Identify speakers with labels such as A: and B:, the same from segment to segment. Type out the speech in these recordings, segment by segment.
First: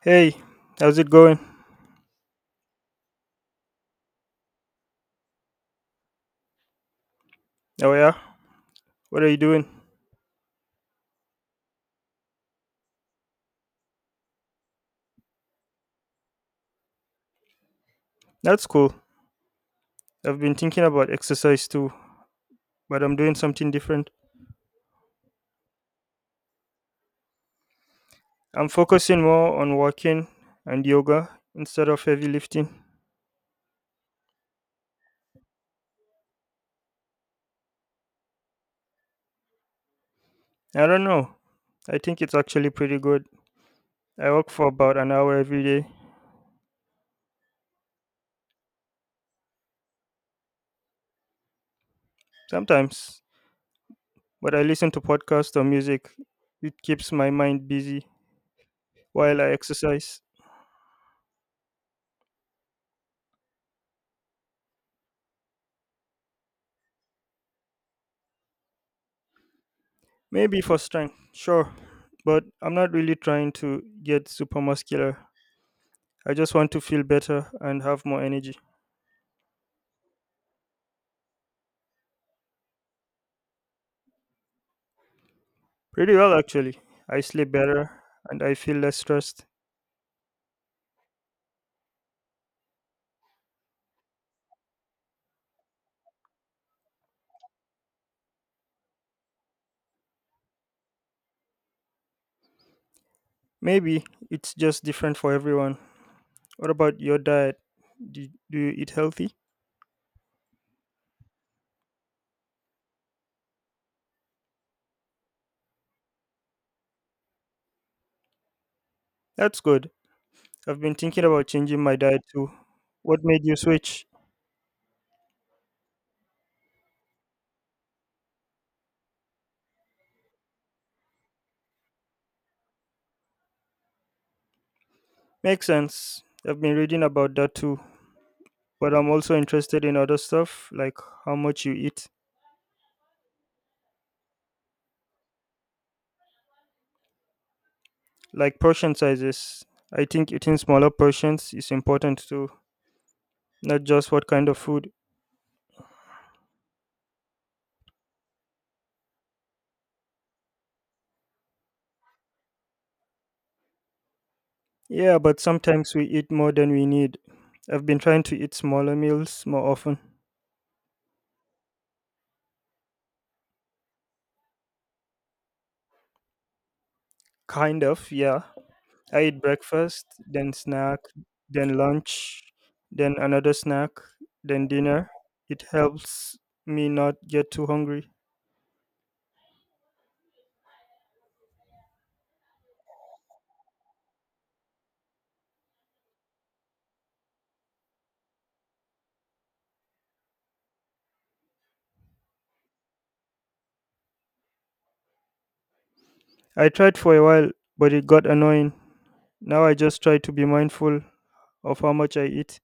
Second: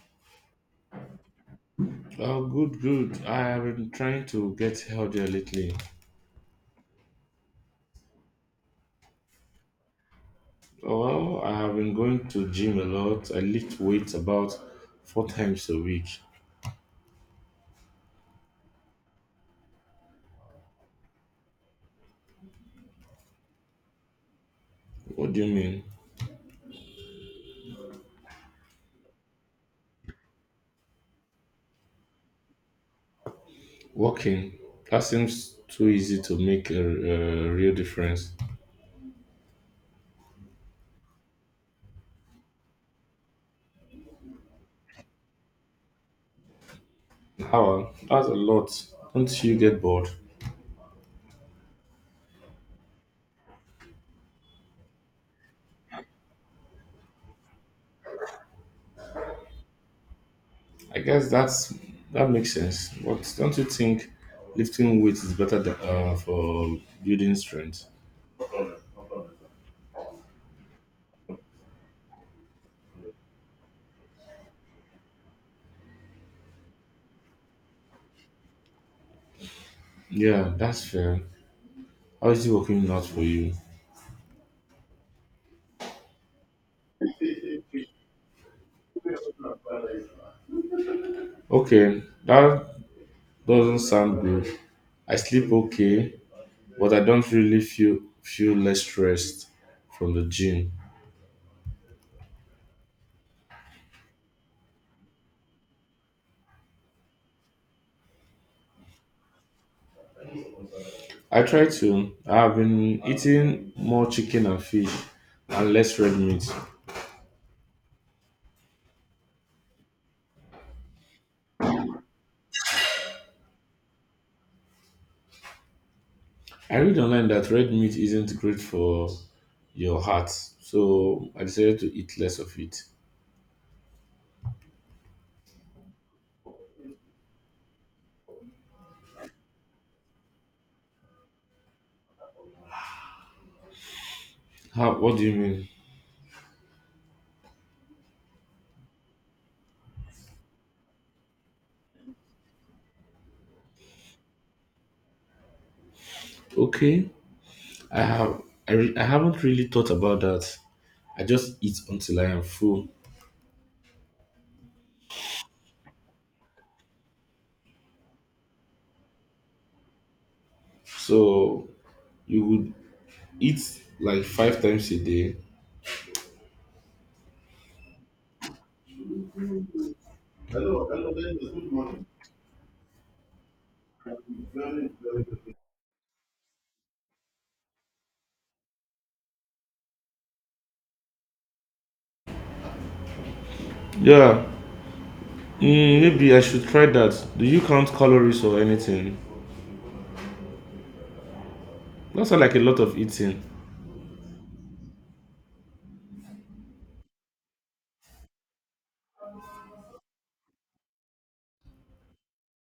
A: Hey, how's it going?
B: Oh, good, good. I have been trying to get healthier lately.
A: Oh, yeah? What are you doing?
B: Well, I have been going to gym a lot. I lift weights about 4 times a week.
A: That's cool. I've been thinking about exercise too, but I'm doing something different.
B: What do you mean?
A: I'm focusing more on walking and yoga instead of heavy lifting.
B: Walking. That seems too easy to make a real difference.
A: I don't know. I think it's actually pretty good. I walk for about an hour every day,
B: How? That's a lot. Don't you get bored?
A: sometimes, but I listen to podcasts or music. It keeps my mind busy while I exercise.
B: I guess that makes sense. But don't you think lifting weights is better than, for building strength?
A: Maybe for strength, sure, but I'm not really trying to get super muscular. I just want to feel better and have more energy.
B: Yeah, that's fair. How is it working out for you?
A: Pretty well, actually. I sleep better and I feel less stressed.
B: Okay, that doesn't sound good. I sleep okay, but I don't really feel less stressed from the gym.
A: Maybe it's just different for everyone. What about your diet? Do you eat healthy?
B: I try to. I've been eating more chicken and fish and less red meat.
A: That's good. I've been thinking about changing my diet too. What made you switch?
B: I read online that red meat isn't great for your heart, so I decided to eat less of it.
A: Makes sense. I've been reading about that too. But I'm also interested in other stuff, like how much you eat,
B: How? What do you mean?
A: like portion sizes. I think eating smaller portions is important too, not just what kind of food.
B: Okay, I have. I haven't really thought about that. I just eat until I am full.
A: Yeah, but sometimes we eat more than we need. I've been trying to eat smaller meals more often.
B: So you would eat like 5 times a day.
A: Kind of, yeah. I eat breakfast, then
B: Hello,
A: snack,
B: hello, very good
A: then
B: morning.
A: lunch, then another snack,
B: Good
A: then
B: morning.
A: dinner. It helps me not get too hungry.
B: Yeah, maybe I should try that. Do you count calories or anything? That sounds like a lot of eating.
A: I tried for a while, but it got annoying. Now I just try to be mindful of how much I eat.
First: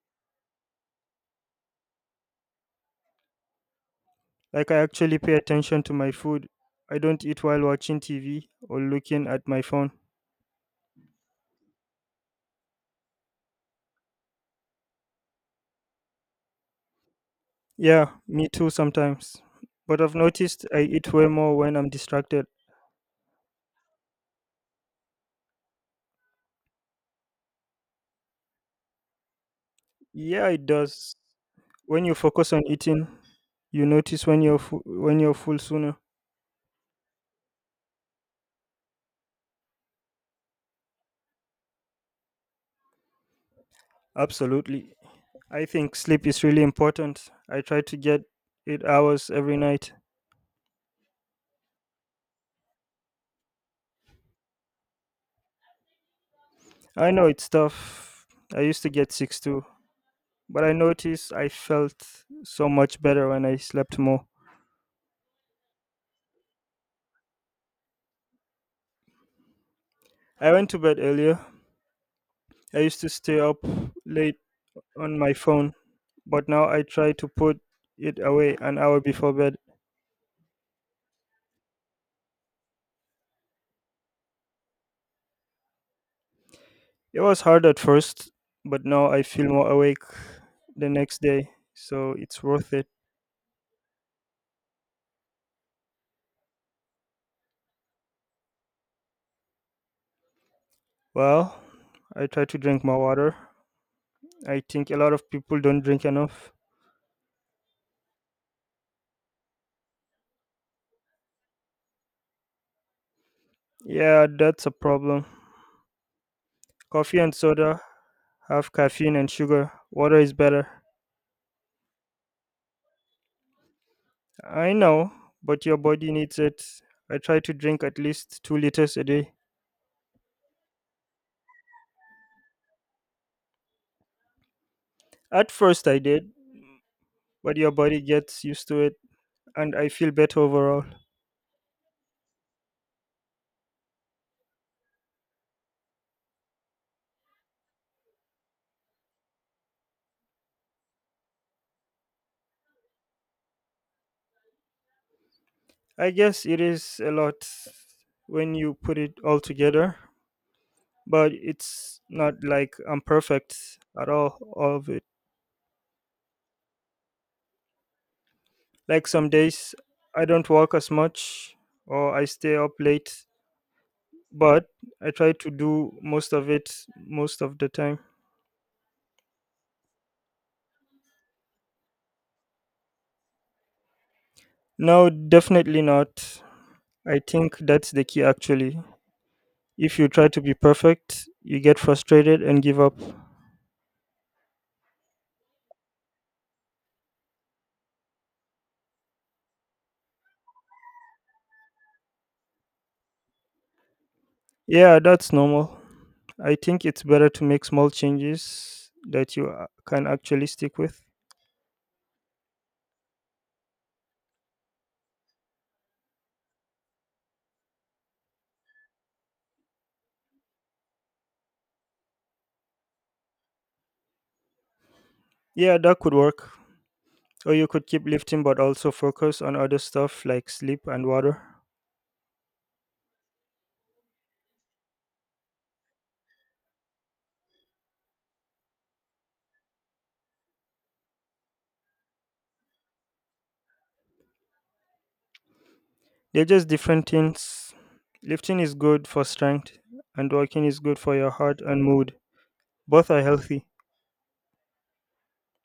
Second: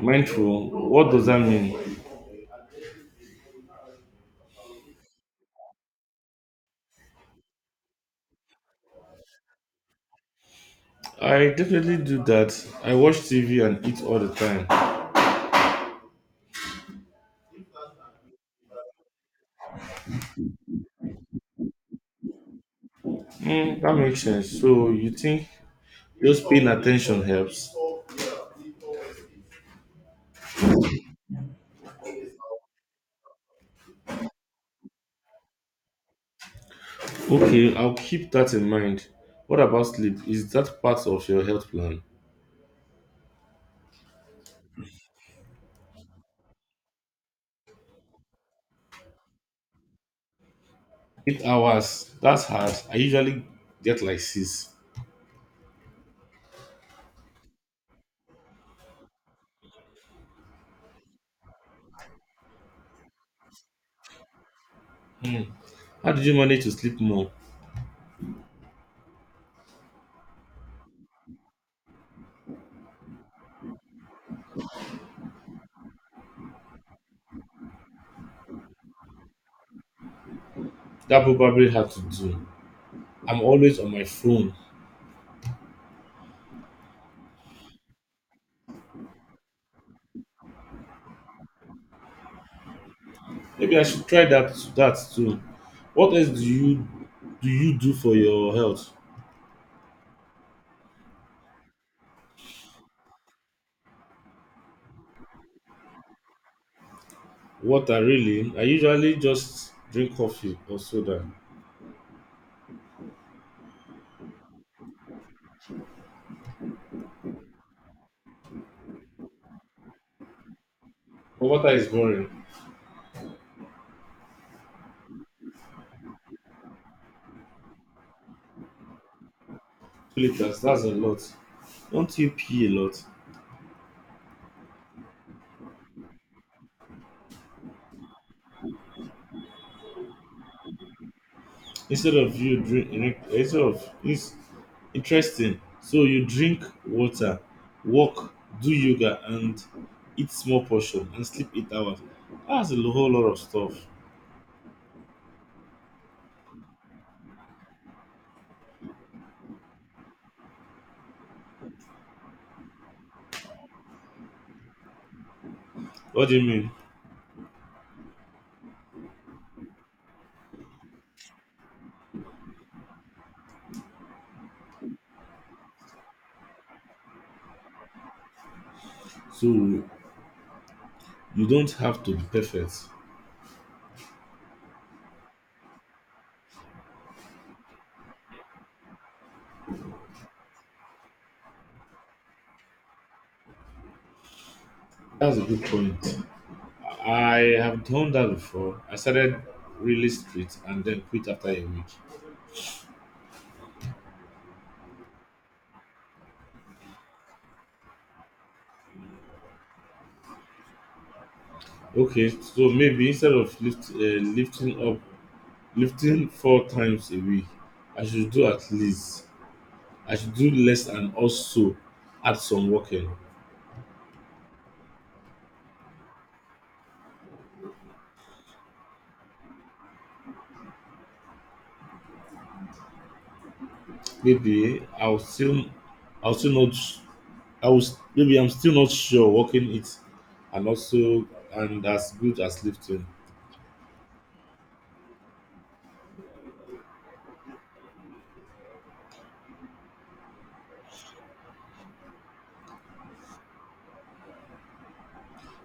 B: Mindful, what does that mean?
A: Like I actually pay attention to my food. I don't eat while watching TV or looking at my phone.
B: I definitely do that. I watch TV and eat all the time.
A: Yeah, me too sometimes. But I've noticed I eat way more when I'm distracted.
B: Mm, that makes sense. So you think just paying attention helps?
A: Yeah, it does. When you focus on eating, you notice when you're full sooner.
B: Okay, I'll keep that in mind. What about sleep? Is that part of your health plan?
A: Absolutely. I think sleep is really important. I try to get 8 hours every night.
B: 8 hours. That's hard. I usually get like six.
A: I know it's tough. I used to get 6 too, but I noticed I felt so much better when I slept more.
B: Hmm. How did you manage to sleep more?
A: I went to bed earlier. I used to stay up late on my phone, but now I try to put it away an hour before bed.
B: That probably had to do. I'm always on my phone.
A: It was hard at first, but now I feel more awake the next day, so it's worth it.
B: Maybe I should try that too. What else do you do for your health?
A: Well, I try to drink more water. I think a lot of people don't drink enough.
B: Water, really? I usually just drink coffee or soda.
A: Yeah, that's a problem. Coffee and soda have caffeine and sugar. Water is better.
B: But water is boring.
A: I know, but your body needs it. I try to drink at least 2 liters a day.
B: 2 liters, that's a lot. Don't you pee a lot?
A: At first I did, but your body gets used to it, and I feel better overall.
B: Instead of you drink instead of it's interesting. So you drink water, walk, do yoga and eat small portion and sleep 8 hours. That's a whole lot of stuff.
A: I guess it is a lot when you put it all together, but it's not like I'm perfect at all of it.
B: What do you mean?
A: Like some days I don't work as much or I stay up late, but I try to do most of it most of the time.
B: So you don't have to be perfect.
A: No, definitely not. I think that's the key actually. If you try to be perfect, you get frustrated and give up.
B: That's a good point. I have done that before. I started really straight and then quit after a week.
A: Yeah, that's normal. I think it's better to make small changes that can actually stick with.
B: Okay, so maybe instead of lifting up, lifting 4 times a week, I should do at least. I should do less and also add some working.
A: Yeah, that could work. Or you could keep lifting but also focus on other stuff like sleep and water.
B: Maybe I'll still, I'll still not. I was maybe I'm still not sure working it, and also and as good as lifting.
A: They're just different things. Lifting is good for strength, and walking is good for your heart and mood. Both are healthy.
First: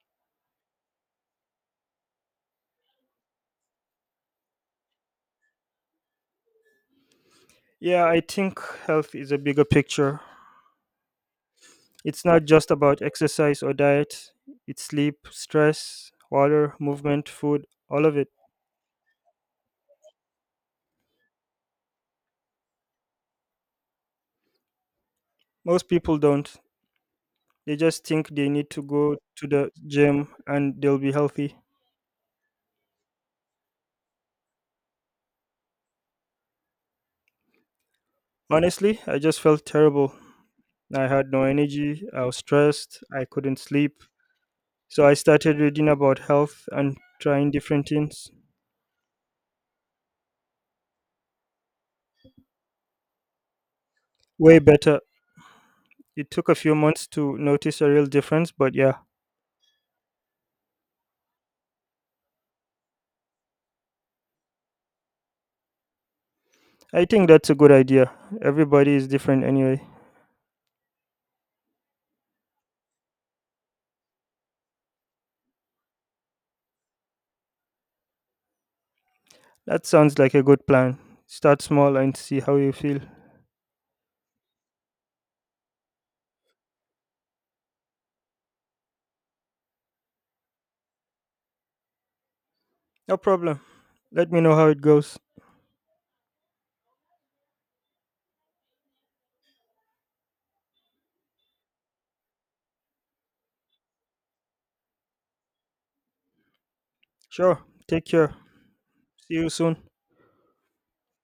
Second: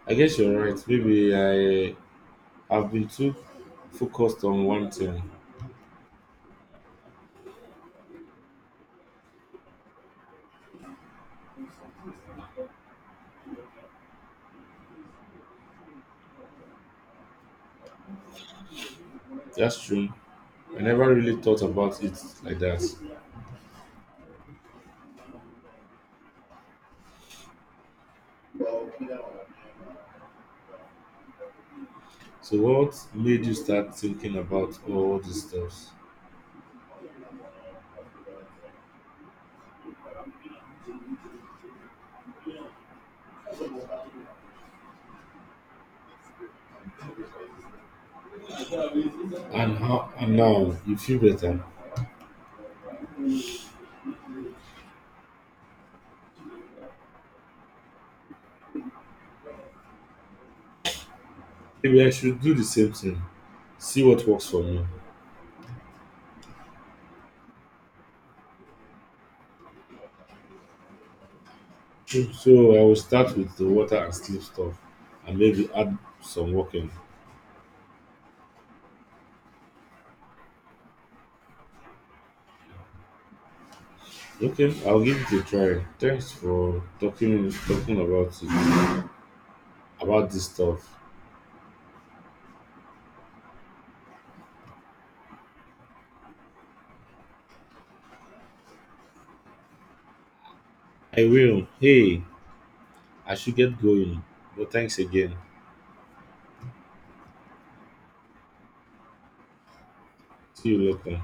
B: I guess you're right. Maybe I have been too focused on one thing.
A: Yeah, I think health is a bigger picture. It's not just about exercise or diet, it's sleep, stress, water, movement, food, all of it.
B: That's true. I never really thought about it like that.
A: Most people don't. They just think they need to go to the gym and they'll be healthy.
B: So what made you start thinking about all these stuff?
A: Honestly, I just felt terrible. I had no energy, I was stressed, I couldn't sleep, so I started reading about health and trying different things.
B: And now you feel better?
A: Way better. It took a few months to notice a real difference, but yeah,
B: Maybe I should do the same thing. See what works for me.
A: I think that's a good idea. Everybody is different anyway.
B: So I will start with the water and sleep stuff and maybe add some walking.
A: That sounds like a good plan. Start small and see how you feel.
B: Okay, I'll give it a try. Thanks for talking about it about this stuff.
A: No problem. Let me know how it goes.
B: I will. Hey, I should get going. But thanks again.
A: Sure. Take care. See you soon.
B: See you later.